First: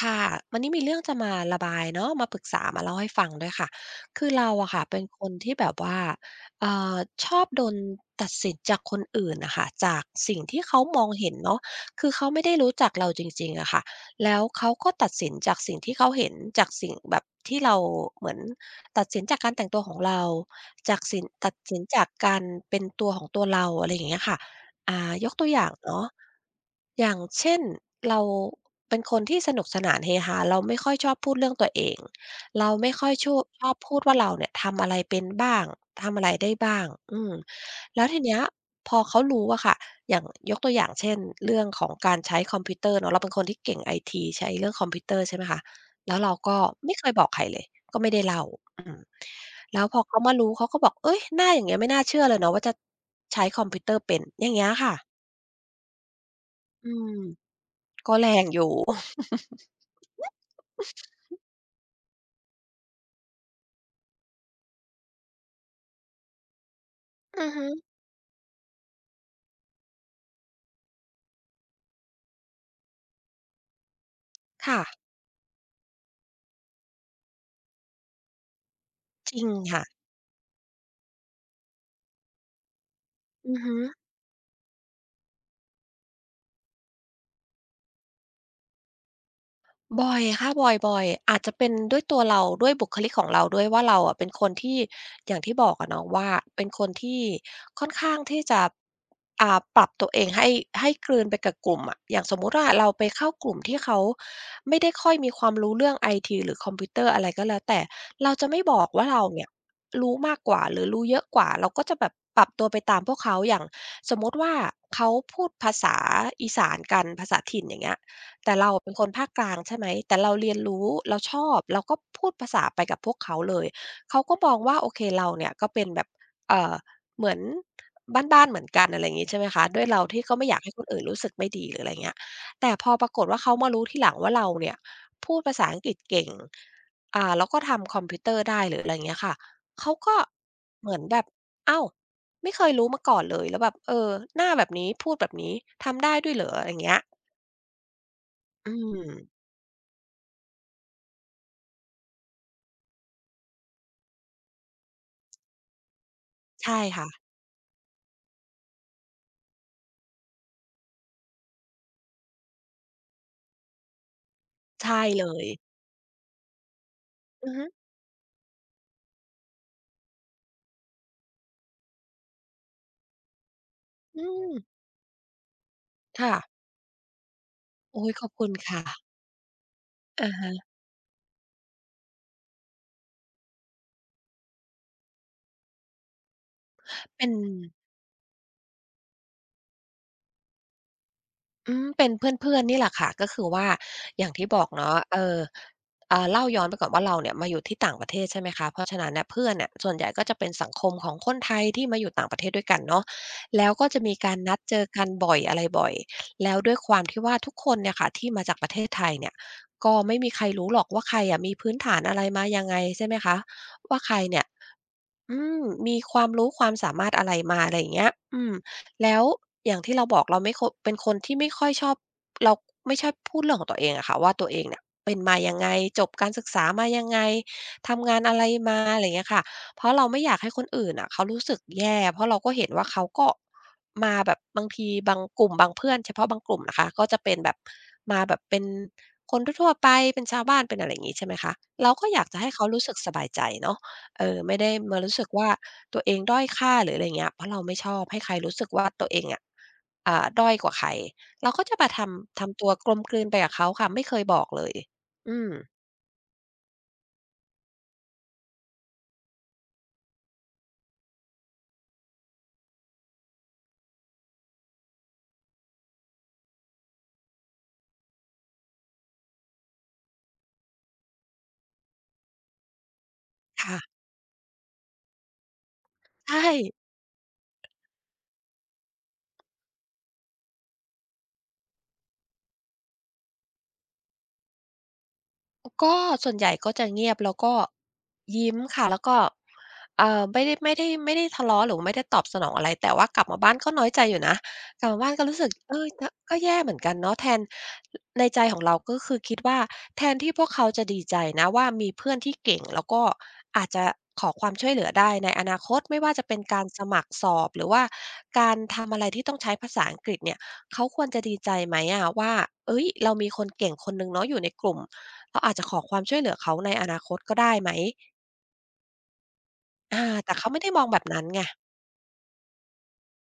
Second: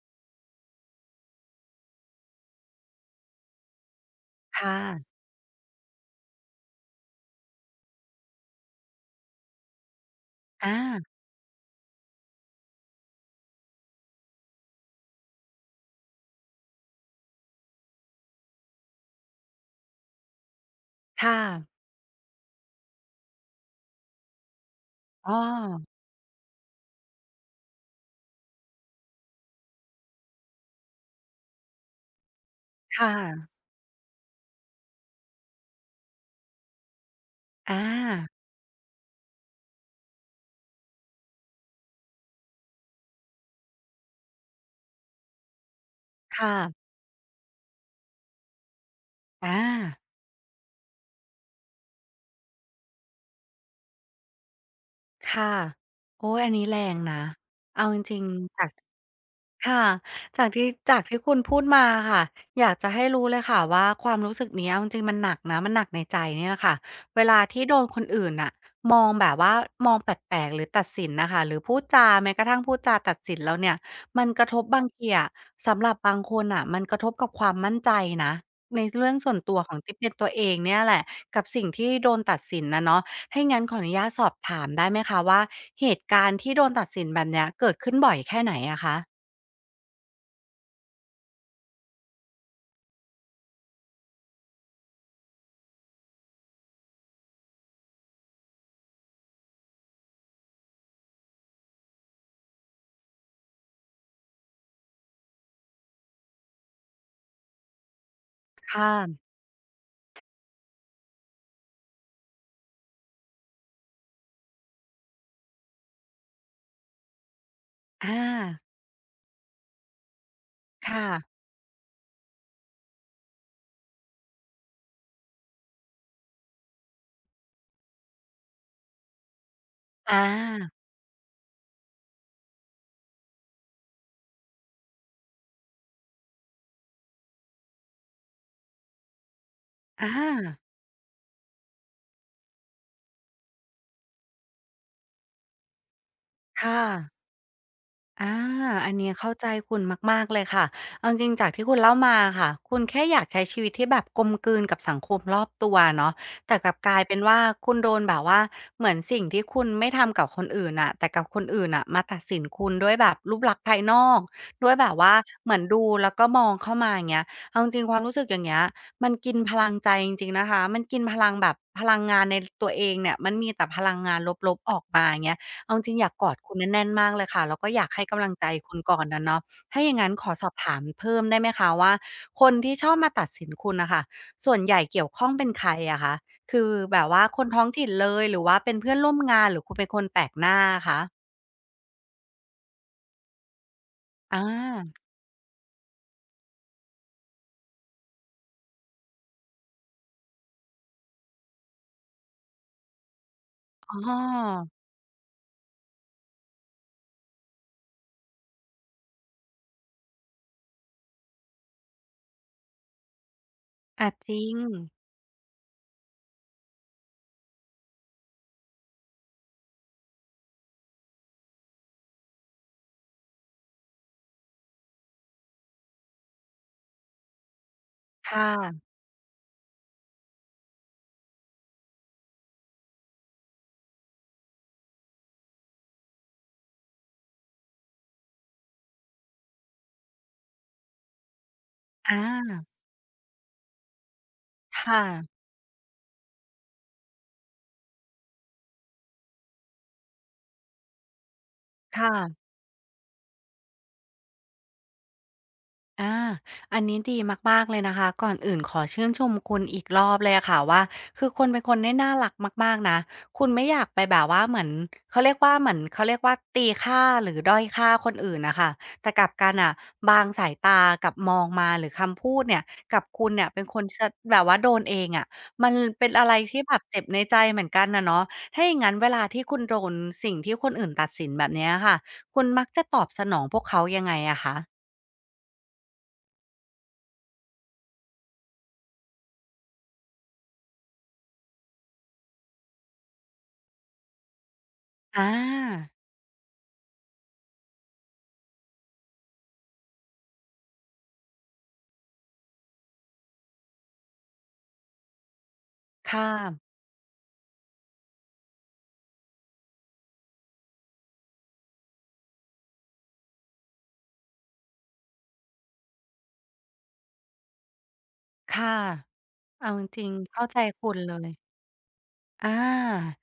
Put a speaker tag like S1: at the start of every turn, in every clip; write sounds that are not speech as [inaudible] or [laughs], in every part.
S1: ค่ะวันนี้มีเรื่องจะมาระบายเนาะมาปรึกษามาเล่าให้ฟังด้วยค่ะคือเรา
S2: ค
S1: อะค่ะเป็น
S2: ่ะ
S1: คนที่แบบว่าเอ่อชอบโดนตัดสินจากคนอื่นน่ะค่ะจากสิ่งที่เขามอง
S2: อา
S1: เห็นเนาะคือเขาไม่ได้รู้จักเราจริงๆอะค่ะแล้วเขาก็ตัดสินจากสิ่งที่เขาเห็นจากสิ่งแบบที่เราเหมือนตัดสินจากการแต่งตัวของเราจากสิน
S2: ค่ะ
S1: ตัดสินจากการเป็นตัวของตัวเราอะไรอย่างเงี้ยค่ะ ย
S2: อ้อ
S1: กตัวอย่างเนาะอย่างเช่นเราเป็นคนที่สนุกสนานเฮฮาเราไม่ค่อยชอบพูดเรื่องตัวเองเราไม่ค่อ
S2: ค่ะ
S1: ยชอบพูดว่าเราเนี่ยทำอะไรเป็นบ้างทำอะไรได้บ้างอืม
S2: อา
S1: แล้วทีเนี้ยพอเขารู้อะค่ะอย่างยกตัวอย่างเช่นเรื่องของการใช้คอมพิวเตอร์เนาะเราเป็นคนที่เก่งไอทีใช้เรื่องคอมพิวเตอร์ใช่ไหมคะแล้วเรา
S2: ค่ะ
S1: ก็ไม่เคยบอกใครเลยก็ไม่ได้เล่าอืม
S2: อา
S1: แล้วพอเขามารู้เขาก็บอกเอ้ยหน้าอย่างเงี้ยไม่น่าเชื่อเลยเนาะว่าจะใช้คอมพิวเตอร์เป็นอย่างเงี้ยค่ะ
S2: ค่ะโอ๊ยอันนี้แร
S1: อื
S2: ง
S1: ม
S2: นะ เอาจ
S1: ก็
S2: ริง
S1: แรงอ
S2: ๆจา
S1: ยู่
S2: ก
S1: [laughs]
S2: ค่ะจากที่คุณพูดมาค่ะอยากจะให้รู้เลยค่ะว่าความรู้สึกเนี้ยเอาจริงๆมันหนักนะมันหนักในใจเนี่ยแหละค่ะเวลา
S1: อือ
S2: ที่
S1: ฮึ
S2: โดนคนอื่นน่ะมองแบบว่ามองแปลกๆหรือตัดสินน่ะค่ะหรือพูดจาแม้กระทั่งพูดจาตัดสินเราเนี่ยมันกระทบ
S1: ค่ะ
S2: บางทีอะสำหรับบางคนน่ะมันกระทบกับความมั่นใจนะในเรื่องส่
S1: จ
S2: วน
S1: ริง
S2: ตัวของ
S1: ค่ะ
S2: ที่เป็นตัวเองเนี่ยแหละกับสิ่งที่โดนตัดสินอะเนาะถ้าอย่าง
S1: อื
S2: งั้
S1: อ
S2: นข
S1: ฮึ
S2: ออนุญาตสอบถามได้ไหมคะว่าเหตุการณ์ที่โดนตัดสินแบบเนี้ยเกิดขึ้นบ่อยแค่ไหนอะคะ
S1: บ่อยค่ะบ่อยๆอาจจะเป็นด้วยตัวเราด้วยบุคลิกของเราด้วยว่าเราอะเป็นคนที่อย่างที่บอกอะเนาะว่าเป็นคนที่ค่อนข้างที่จะปรับตัวเองให้ให้กลืนไปกับกลุ่มอะอย่างสมมุติว่าเราไปเข้ากลุ่มที่เขาไม่ได้ค่อยมีความรู้เรื่องไอทีหรือคอมพิวเตอร์อะไรก็แล้วแต่เราจะไม่
S2: ค
S1: บอกว่า
S2: ่ะ
S1: เราเนี่ยรู้มากกว่าหรือรู้เยอะกว่าเราก็จะแบบปรับตัวไปตามพวกเขาอย่างสมมุติว่าเขาพูดภาษาอีสานกันภาษาถิ่นอย่างเงี้ย
S2: อา
S1: แต่เราเป็นคนภาคกลางใช่ไหมแต่เราเรียนรู้
S2: ค่ะ
S1: เราชอบเราก็พูดภาษาไปกับพวกเขาเลยเขาก็มองว่าโอเคเราเนี่ยก็เป็นแบบเอ่อเหมือนบ้านๆเหมือนกันอะไรอย่างงี้ใช่ไหมคะด้วยเรา
S2: อา
S1: ที่ก็ไม่อยากให้คนอื่นรู้สึกไม่ดีหรืออะไรเงี้ยแต่พอปรากฏว่าเขามารู้ทีหลังว่าเราเนี่ยพูดภาษาอังกฤษเก่งแล้วก็ทำคอมพิวเตอร์ได้หรืออะไรเงี้ยค่ะเขา
S2: อา
S1: ก็เหมือนแบบอ้าวไม่เคยรู้มาก่อนเลยแล้วแบบเออหน้าแบบนี้พูดแบบนี้ทำได้ด้วยเหรออะไร
S2: ค่ะ
S1: เงี้ย
S2: อา
S1: อื
S2: อัน
S1: ม
S2: เนี้ยเข้าใจคุณมากๆเลยค่ะเอาจริงๆจากที่คุณเล่ามาค่ะคุณแค่อยากใช้ชีวิตที่แบบกลมกลืนกับสังคมรอบตัวเนาะแต่กลั
S1: ใช่
S2: บกลายเป็น
S1: ค่ะ
S2: ว่าคุณโดนแบบว่าเหมือนสิ่งที่คุณไม่ทำกับคนอื่นน่ะแต่กับคนอื่นน่ะมาตัดสินคุณด้วยแบบรูปลักษณ์ภายนอกด้วยแบบ
S1: ใช่
S2: ว่า
S1: เลย
S2: เหมือนดูแล้วก็มองเข้ามาอย่างเงี้ย
S1: อือ
S2: เอา
S1: ฮึ
S2: จริงๆความรู้สึกอย่างเงี้ยมันกินพลังใจจริงๆนะคะมันกินพลังแบบพลังงานในตัวเองเนี่ยมันมีแต่พลังงาน
S1: อื
S2: ล
S1: ม
S2: บๆออกมาอย่างเงี้ย เอาจริงๆอยากกอ
S1: ค่ะ
S2: ดคุณแน่นๆมากเลยค่ะแล้วก็อยากให้
S1: โอ๊ยข
S2: กำลั
S1: อบ
S2: งใจ
S1: คุณ
S2: คุณ
S1: ค่ะ
S2: ก่อนนั้เนาะถ้าอย่างงั้นข
S1: อะ
S2: อสอ
S1: ฮะ
S2: บถามเพิ่มได้ไหมคะว่าคนที่ชอบมาตัดสินคุณน่ะค่ะส่วนใหญ่เกี่ยวข้องเป็นใครอะคะคือแบบว่า
S1: เป็น
S2: คนท้องถิ่นเลยหรือว่าเป็นเพื่อนร่วมงานหรือคุณเป็นคนแปลกหน้าอะคะ
S1: อืมเป็นเพื่อนๆนี่แหละค่ะก็คือว่าอย่าง
S2: อา
S1: ที่บอกเนาะเล่าย้อนไปก่อนว่าเราเนี่ยมาอยู่ที่ต่างประเทศใช่ไหมคะเพราะฉะนั้นเนี่ยเพื่อนเนี่ยส่วนใหญ่ก็จะเป็นสังคมของคนไทยที่มาอยู่ต่างประเทศด้วยกันเนาะแล้วก็
S2: อ๋
S1: จะมีการนัด
S2: อ
S1: เจอกันบ่อยอะไรบ่อยแล้วด้วยความที่ว่าทุกคนเนี่ยค่ะที่มาจากประเทศไทยเนี่ยก็ไม่มีใครรู้หรอกว่าใครอะมีพื้นฐานอะไรมายังไงใช่ไหมคะว่า
S2: อา
S1: ใคร
S2: จ
S1: เนี่
S2: ริ
S1: ย
S2: ง
S1: อืมมีความรู้ความสามารถอะไรมาอะไรอย่างเงี้ยอืมแล้วอย่างที่เราบอกเป็นคนที่ไม่ค่อยชอบเราไม่ชอบพูดเรื่องของตัวเองอะค่ะว่าตัวเองเนี่ยเป็นมายังไงจบการศึกษามายังไงทำงานอะ
S2: ค่ะ
S1: ไรมาอะไรอย่างเงี้ยค่ะเพราะเราไม่อยากให้คนอื่นน่ะเขารู้สึกแย่เพราะเราก็เห็นว่าเขาก็มาแบบบางทีบางกลุ่มบางเพื่อนเฉพาะบางกลุ่มนะคะก็จะเป็นแบบมาแบบเป็นคนทั่วๆไปเป็นชาวบ้านเป็นอะไรอย่างงี้ใช่ไหมคะเราก็
S2: อ
S1: อยากจะให้เขา
S2: า
S1: รู้สึกสบายใจเนาะ เออไม่ได้มา
S2: ค่ะ
S1: รู้สึกว่าตัวเองด้อยค่าหรืออะไรอย่างเงี้ยเพราะเราไม่ชอบให้ใครรู้สึกว่าตัวเองอะอ่าด้อยกว่าใครเราก็จะมา
S2: ค่ะ
S1: ทำตัวกลมกลืนไปกับเขาค่ะไม่เคยบอกเลยอืม
S2: อาอันนี้ดีมากๆเลยนะคะก่อนอื่นขอชื่นชมคุณอีกรอบเลยอะค่ะว่าคือคุณเป็นคนที่น่ารักมากๆนะคุณไม่อยากไปแบบว่าเหมือนเขาเรียกว่าเหมือนเขาเรียกว่าตีค่าหรือด้อยค่าคนอื่นนะคะแต่กลับกันอ่ะบางสายตากับมองมาหรือคำพูดเนี่ยกับคุณเนี่ยเป็นคนช
S1: ค่ะ
S2: แบบว่าโดนเองอะมันเป็นอะไร
S1: ใช่
S2: ที่แบบเจ็บในใจเหมือนกันนะเนาะถ้าอย่างนั้นเวลาที่คุณโดนสิ่งที่คนอื่นตัดสินแบบเนี้ยค่ะคุณมักจะตอบสนองพวกเขายังไงอะคะ
S1: ก็ส่วนใหญ่ก็จะเงียบแล้วก็ยิ้มค่ะแล้วก็ไม่ได้ทะเลาะหรือไม่ได้ตอบสนองอะไรแต่ว่ากลับมาบ้านก็น้อยใจอยู่นะกลับมาบ้านก็
S2: อา
S1: รู้สึกเออก็แย่เหมือนกันเนาะแทนในใจของเราก็คือคิดว่าแทนที่พวกเขาจะดีใจนะว่ามีเพื่อนที่เก่งแล้วก็อาจจะขอความช่วยเหลือได้ในอนาคตไม่ว่าจะ
S2: ค่ะ
S1: เป็นการสมัครสอบหรือว่าการทำอะไรที่ต้องใช้ภาษาอังกฤษเนี่ยเขาควรจะดีใจไหมอะว่าเฮ้ยเรามีคนเก่งคนหนึ่งเนาะอยู่ในกลุ่ม เราอาจจะขอความช่วยเหลือเขาในอนาคตก็ได้ไหม
S2: ค่ะเอาจ
S1: อา
S2: ริงๆ
S1: แต่
S2: เข้า
S1: เขา
S2: ใจ
S1: ไม่ได้มอง
S2: คุณ
S1: แบบ
S2: เล
S1: นั้นไง
S2: ยอา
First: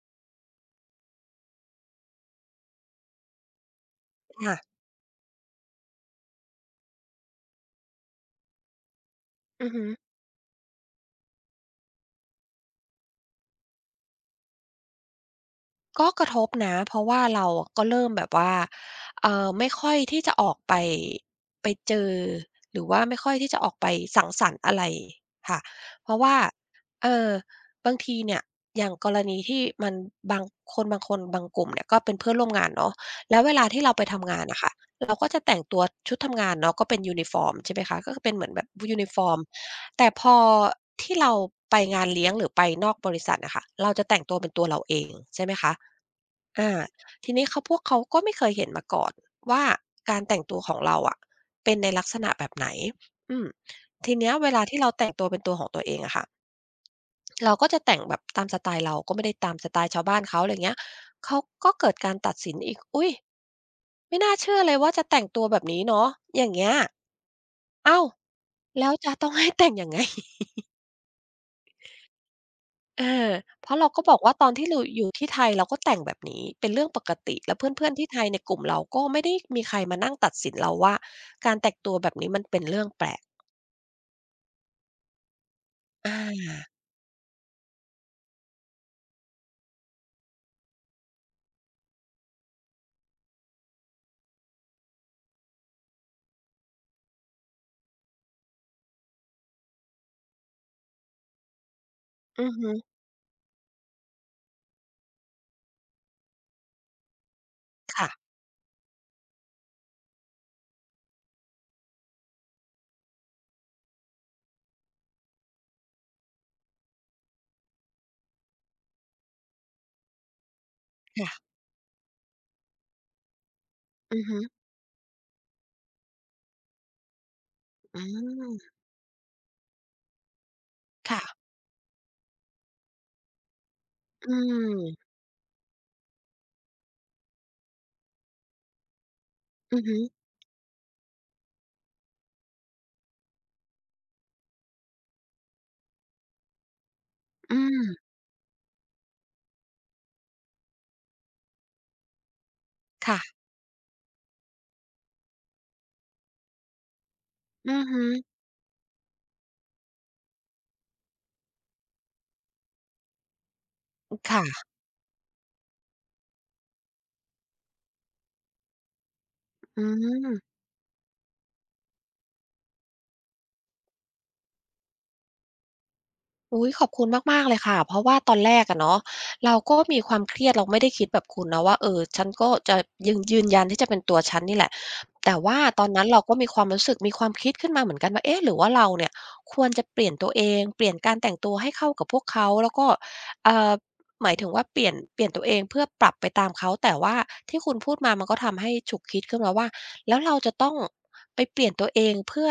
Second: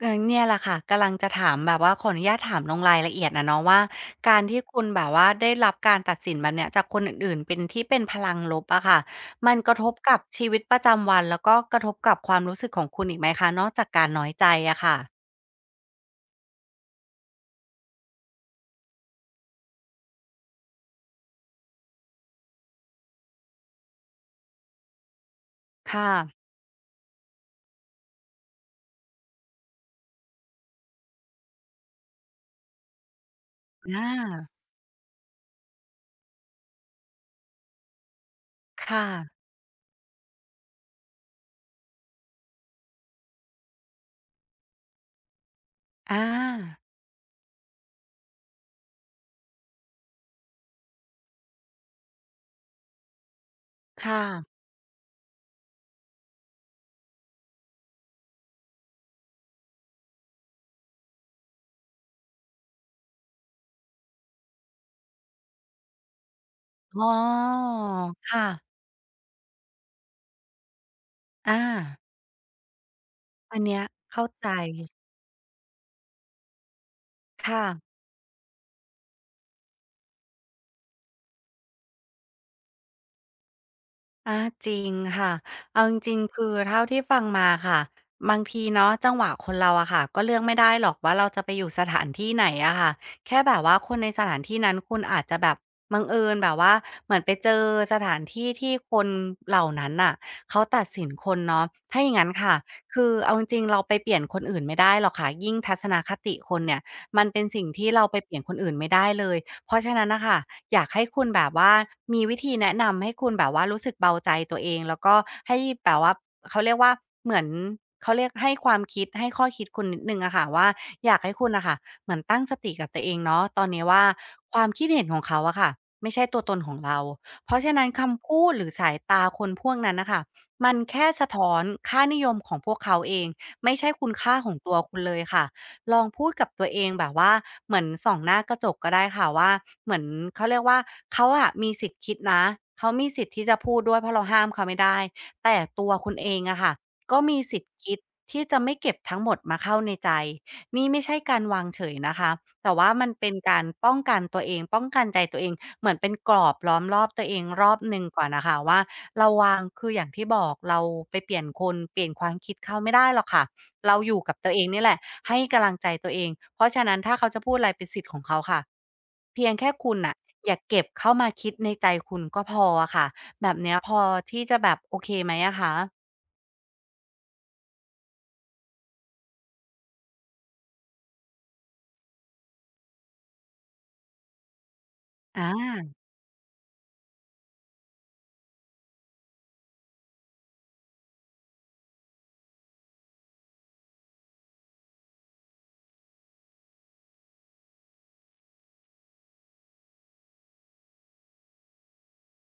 S2: เออเนี่ยแหละค่ะกำลังจะถามแบบว่าขออนุญาตถามลงรายละเอียดอะเนาะว่าการ
S1: ค่ะ
S2: ที่คุณแบบว่าได้รับการตัดสินแบบเนี้ยจากคนอื่นๆเป็นที่เป็นพลังลบอะค่ะมัน
S1: อื
S2: ก
S1: อ
S2: ระท
S1: ฮึ
S2: บกับชีวิตประจำวันแล้วก็กระทบกับความรู้สึกของคุณอีกไหมคะนอกจากการน้อยใจอะค่ะ
S1: ก็กระทบนะเพราะว่าเราก็เริ่มแบบว่าไม่ค่อยที่จะออกไปไปเจอหรือว่าไม่ค่อยที่จะออกไปสังสรรค์อะไรค่ะเพ
S2: ค่ะ
S1: ราะว่าเอ่อบางทีเนี่ยอย่างกรณีที่มันบางคนบางกลุ่มเนี่ยก็เป็นเพื่อนร่วมงานเนาะแล้วเวลาที่เรา
S2: อ
S1: ไปทำงาน
S2: า
S1: น่ะค่ะเราก็จะแต่งตัวชุดทำงานเนาะก็เป็นยูนิฟอร์มใช่ไหมคะก็คือเป็นเหมือนแบบยู
S2: ค่ะ
S1: นิฟอร์มแต่พอที่เราไปงานเลี้ยงหรือไปนอกบริษัทอะค่ะเราจะแต่งตัวเป็นตัวเราเองใช่ไหมคะ
S2: อ
S1: อา
S2: า
S1: ทีนี้เขาพวกเขาก็ไม่เคยเห็นมาก่อนว่าการแต่งตัวของเราอะเป็นในลักษณะแบบไหนอืม
S2: ค
S1: ทีเนี้ยเว
S2: ่ะ
S1: ลาที่เราแต่งตัวเป็นตัวของตัวเองอะค่ะเราก็จะแต่งแบบตามสไตล์เราก็ไม่ได้ตามสไตล์ชาวบ้านเขาอะไรเงี้ยเขาก็เกิดการตัดสินอีกอุ๊ยไม่น่าเชื่อเลยว่าจะแต่งตัวแบบนี้เนาะอย่างเงี้ย
S2: อ๋อ
S1: อ้าว
S2: ค่ะ
S1: แล้วจะต้องให้ [laughs] แต่งยังไง
S2: อา
S1: อา
S2: อัน
S1: เพราะ
S2: เนี้ย
S1: เราก็บอก
S2: เข้า
S1: ว่าต
S2: ใจ
S1: อนที่เราอยู่ที่ไทยเราก็แต่งแบบนี้เป็นเรื่องปกติแล้ว
S2: ค่ะ
S1: เพื่อนๆที่ไทยในกลุ่มเราก็ไม่ได้มีใครมานั่งตัดสินเราว่าการแต่งตัวแบบนี้มันเป็นเรื่องแปลก
S2: อาจริงค่ะเอาจริ
S1: อา
S2: งๆคือเท่าที่ฟังมาค่ะบางทีเนาะจังหวะคนเราอะค่ะก็เลือกไม่ได้หรอกว่าเราจะไปอยู่สถานที่ไหนอะค่ะแค่แบบว่าคนในสถานที่นั้นคุณอาจจะแบบบังเอิญแบบว่าเหมือนไปเจอสถานที่ที่คนเหล่านั้นน่ะเขาตัดสินคนเนาะถ้าอย่างงั้น
S1: อือ
S2: ค่ะ
S1: ฮึ
S2: คือเอาจริงๆเราไปเปลี่ยนคนอื่นไม่ได้หรอกค่ะยิ่งทัศนคติคนเนี่ยมันเป็นสิ่งที่เราไป
S1: ค่ะ
S2: เปลี่ยนคนอื่นไม่ได้เลย เพราะฉะนั้นนะคะอยากให้คุณแบบว่ามีวิธีแนะนำให้คุณแบบว่ารู้สึกเบาใจตัวเองแล้วก็ให้แบบว่าเขาเรียกว่าเหมือนเขาเรียกให้ความคิดให้ข้อคิดคุณนิดหนึ่งอะค่ะว่าอยากให้
S1: ค่ะ
S2: คุณน่ะค่ะเหมือนตั้งสติกับตัวเองเนาะตอนนี้ว่า
S1: อือฮึ
S2: ความคิดเห็นของเขาอะค่ะไม่ใช่ตัวตนของเราเพราะฉะนั้น
S1: อื
S2: คำพูดหรือ
S1: ม
S2: สายตาคนพวกนั้นน่ะค่ะมันแค่สะ
S1: ค่ะ
S2: ท้อนค่านิยมของพวกเขาเองไม่ใช่คุณ
S1: อื
S2: ค่าของตัวคุณ
S1: ม
S2: เลยค่ะ ลองพูดกับตัวเองแบบว่าเหมือนส่องหน้ากระจกก็ได้ค่ะว่า
S1: อือ
S2: เหมื
S1: ฮึ
S2: อนเขาเรียกว่าเขาอะมีสิทธิ์คิดนะเขามีสิทธิ์ที่จะพูดด้วยเพราะเราห้ามเขาไม่ได้แต่ตัวคุณเองอะค่ะก็มี
S1: อื
S2: สิทธิ์คิ
S1: ม
S2: ดที่จะไม่เก็บทั้งหมดมาเข้าในใจนี่ไม่ใช่การวางเฉยนะคะแต่ว่ามันเป็น
S1: ค่ะ
S2: การป้องกันตัวเองป้องกันใจตัวเองเหมือนเป็นกรอบล้อมรอบตัวเองร
S1: อื
S2: อบ
S1: อ
S2: หนึ่
S1: ฮึ
S2: งก่อนนะคะว่าเราวางคืออย่างที่บอกเราไปเปลี่ยนคนเปลี่ยนความคิดเขาไม่ได้หรอกค่ะ เราอยู่กับตัวเอง
S1: ค่ะ
S2: นี่แหละให้กำลังใจตัวเองเพราะฉะนั้นถ้าเขาจะพูดอะไรเป็นสิทธิ์ของเขาค่ะเพียงแค่
S1: อื
S2: คุณน่ะอย่า
S1: ม
S2: เก็บเข้ามาคิดในใจคุณก็พออะค่ะแบบเนี้ยพอที่จะแบบโอเคไหมอะคะ
S1: อุ๊ยขอบคุณมากๆเลยค่ะเพราะว่าตอนแรกอะเนาะเราก็มีความเครียดเราไม่ได้คิดแบบคุณนะว่าเออฉันก็จะยืนยันที่จะเป็นตัวฉันนี่แหละแต่
S2: อ
S1: ว่าตอน
S2: า
S1: นั้นเราก็มีความรู้สึกมีความคิดขึ้นมาเหมือนกันว่าเอ๊ะหรือว่าเราเนี่ยควรจะเปลี่ยนตัวเองเปลี่ยนการแต่งตัวให้เข้ากับพวกเขาแล้วก็เอ่อหมายถึงว่าเปลี่ยนตัวเองเพื่อปรับไปตามเขาแต่ว่าที่คุณพูดมามันก็ทำให้ฉุกคิดขึ้นมาว่าแล้วเราจะต้องไปเปลี่ยนตัวเองเพื่อ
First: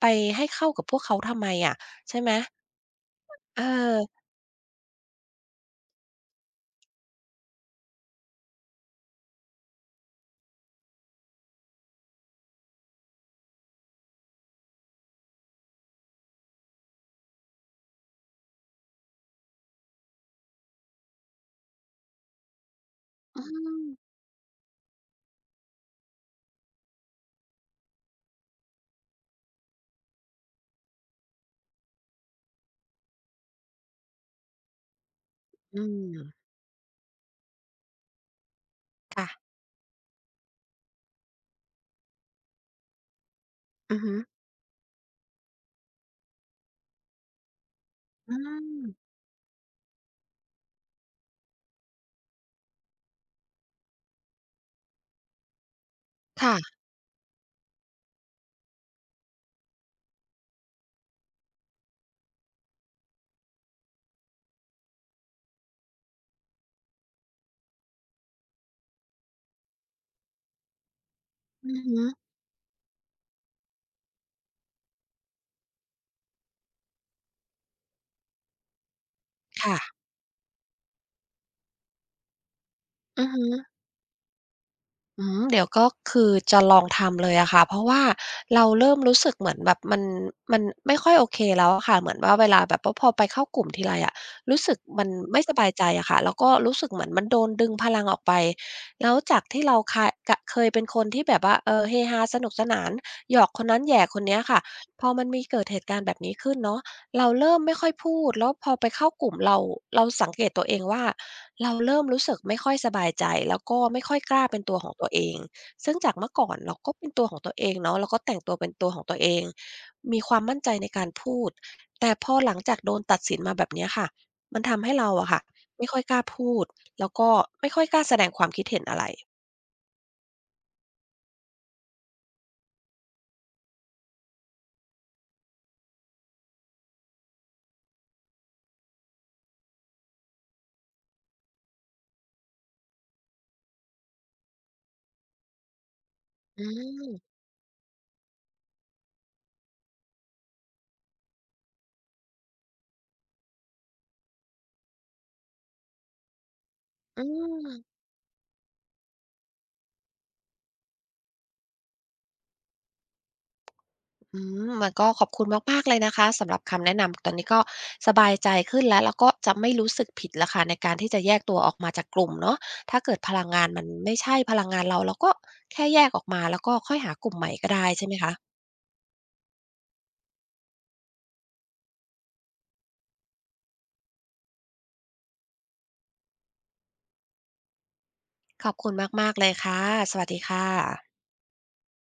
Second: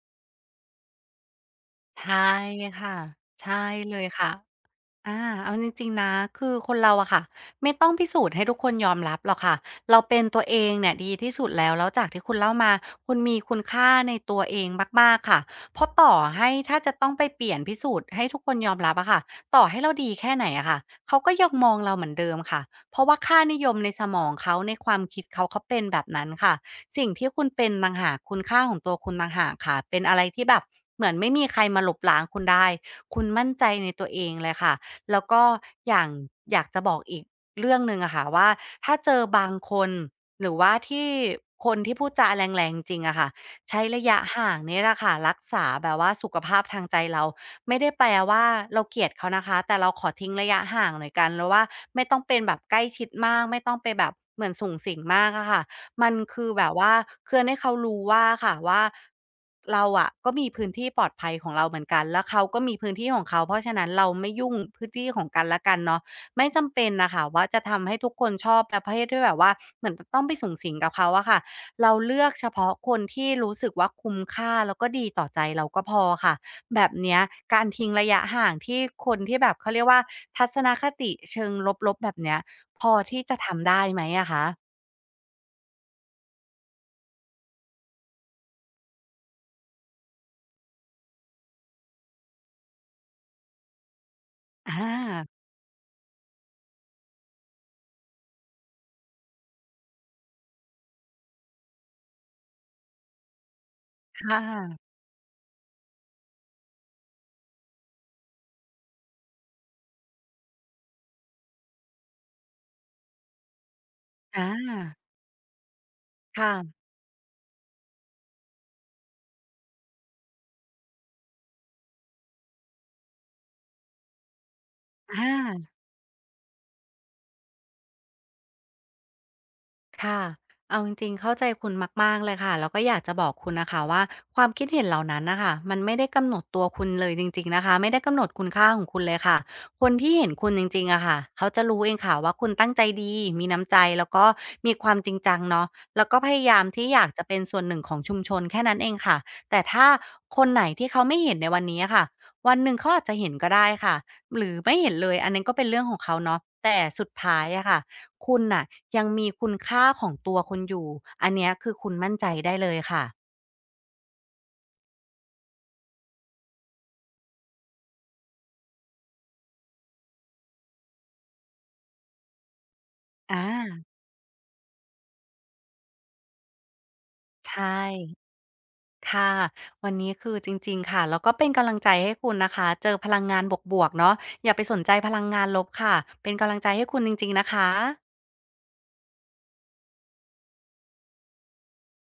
S1: ไปให้เข้ากับพวกเขาทำไมอะ
S2: ใช่
S1: ใช่ไหม
S2: ค่ะใช่
S1: เอ
S2: เล
S1: อ
S2: ยค่ะ เอาจริงๆนะคือคนเราอะค่ะไม่ต้องพิสูจน์ให้ทุกคนยอมรับหรอกค่ะเราเป็นตัวเองเนี่ยดีที่สุดแล้วแล้วจากที่คุณเล่ามาคุณมีคุณค่าในตัวเองมากๆค่ะเพราะต่อให้ถ้าจะต้องไปเปลี่ยนพิสูจน์ให้ทุกคนยอมรับอะค่ะต่อให้เราดีแค่ไหนอะค่ะเขาก็ยังมองเราเหมือนเดิมค่ะเพราะว่าค่า
S1: อื
S2: นิยม
S1: ม
S2: ในสมองเขาในความคิดเขาเขาเป็นแบบนั้นค่ะสิ่งที่คุณเป็นต่างหากคุณค่าของตัวคุณต่างหากค่ะเป็นอะไรที่แบบเหมือนไม่มีใครมาลบล้างคุณได้คุณมั่นใจในตัวเองเลยค่ะ แล้วก็
S1: อื
S2: อย่าง
S1: ม
S2: อยากจะบอกอีกเรื่องหนึ่งอะค่ะว่าถ้าเจอ
S1: ค่ะ
S2: บางคนหรือว่าที่คนที่พูดจาแรงๆจริงๆอะค่ะใช้
S1: อือ
S2: ระ
S1: ฮึ
S2: ยะห่างนี่แหละค่ะรักษาแบบว่าสุขภาพทางใจเราไม่ได้แปล
S1: อื
S2: ว่าเราเกลียด
S1: ม
S2: เขานะคะแต่เราขอทิ้งระยะห่างหน่อยกันแล้วว่าไม่ต้องเป็นแบบใกล้ชิดมากไม่ต้องไปแบบเหมือนสุงสิงมากอะค่ะ มันคือแบบ
S1: ค่ะ
S2: ว่าเพือนให้เขารู้ว่าค่ะว่าเราอะก็มีพื้นที่ปลอดภัยของเราเหมือนกันแล้วเขาก็มีพื้นที่ของเขาเพราะฉะนั้นเราไม่ยุ่งพื้นที่ของกันและกันเนาะไม่จำเป็นน่ะค่ะว่าจะทำให้ทุกคนชอบประเภทที่แบบว่าเหมือนจะต้องไปสุงสิงกับเขาอะค่ะ
S1: อือ
S2: เรา
S1: ฮึ
S2: เลือกเฉพาะคนที่รู้สึกว่าคุ้มค่าแล้วก็ดีต่อใจเราก็พอค่ะแบบเนี้ยการทิ้งระยะห่างที่คนที่แบบเขา
S1: ค่ะ
S2: เรียกว่าทัศนคติเชิงลบๆแบบเนี้ยพอที่
S1: อือ
S2: จะ
S1: ฮึ
S2: ทำได้ไหมอะคะ
S1: อืมเดี๋ยวก็คือจะลองทำเลยอะค่ะเพราะว่าเราเริ่มรู้สึกเหมือนแบบมันไม่ค่อยโอเคแล้วอะค่ะเหมือนว่าเวลาแบบว่าพอไปเข้ากลุ่มทีไรอะรู้
S2: อ
S1: สึกมัน
S2: า
S1: ไม่สบายใจอะค่ะแล้วก็รู้สึกเหมือนมันโดนดึงพลังออกไปแล้วจากที่เราคายกะเคยเป็นคนที่แบบว่าเออเฮฮาสนุกสนานหยอกคนนั้นแหย่คนเนี้
S2: ค่ะ
S1: ยค่ะพอมันมีเกิดเหตุการณ์แบบนี้ขึ้นเนาะเราเริ่มไม่ค่อยพูดแล้วพอไปเข้ากลุ่มเราสังเกตตัวเองว่า เราเริ่มรู้สึกไม่ค่อยสบายใจแล้วก็ไม่ค่อยกล้า
S2: อา
S1: เป็นตัวของตัวเอง ซึ่งจากเมื่อก่อนเรา
S2: ค่ะ
S1: ก็เป็นตัวของตัวเองเนาะเราก็แต่งตัวเป็นตัวของตัวเอง มีความมั่นใจในการพูด แต่พอหลังจากโดนตัดสินมาแบบเนี้ยค่ะ มันทำให้เรา
S2: อ
S1: อะค่ะ
S2: า
S1: ไม่ค่อยกล้าพูดแล้วก็ไม่ค่อยกล้าแสดงความคิดเห็นอะไร
S2: ค่ะเอาจริงๆเข้าใจคุณมากๆเลยค่ะแล้วก็อยากจะบอกคุณนะคะว่าความคิดเห็นเหล่านั้นนะคะมันไม่ได้กำหนดตัวคุณเลยจริงๆนะคะไม่ได้กำหนดคุณค่าของคุณเลยค่ะคนที่เห็นคุณจริงๆอะค่ะเขาจะรู้เองค่ะว่าคุณตั้งใจดีมีน้ำใจแล้วก็มีความจริงจังเนาะแล้วก็พยายา
S1: อื
S2: มที่อยากจะ
S1: ม
S2: เป็นส่วนหนึ่งของชุมชนแค่นั้นเองค่ะแต่ถ้าคนไหนที่เขาไม่เห็นในวันนี้อะค่ะวันหนึ่งเขาอาจจะเห็นก็ได้ค่ะหรือไม่เห็นเลยอันนั้นก็เป็นเรื่องของเขาเนาะแต่สุด
S1: อื
S2: ท้ายอะค่ะ
S1: ม
S2: คุณน่ะยังมีคุณค่าของตัวคุณอยู่อันเนี้ยคือคุณมั่นใจได้เลยค่ะ
S1: อืมมันก็ขอบคุณมากๆเลยนะคะสำหรับคำแนะนำตอนนี้ก็สบายใจขึ้นแล้วแล้วก็จะไม่รู้สึกผิดแล้วค่ะในการที่จะแยกตัวออกมาจากกลุ่มเนาะถ้าเกิดพ
S2: อา
S1: ลังงานมันไม่ใช่พลังงานเราก็แค่แยกออกมาแล้วก็ค่อยหากลุ่มใหม่
S2: ใช่
S1: ก็ได้ใช่ไหมคะ
S2: ค่ะวันนี้คือจริงๆค่ะแล้วก็เป็นกำลังใจให้คุณนะคะเจอพลังงานบวกๆเนาะอย่าไปสนใจพลังงานลบค่ะเป็นกำลังใจให้คุณจริงๆนะคะ
S1: ขอบคุณมากๆเลยค่ะสวัสดีค่ะ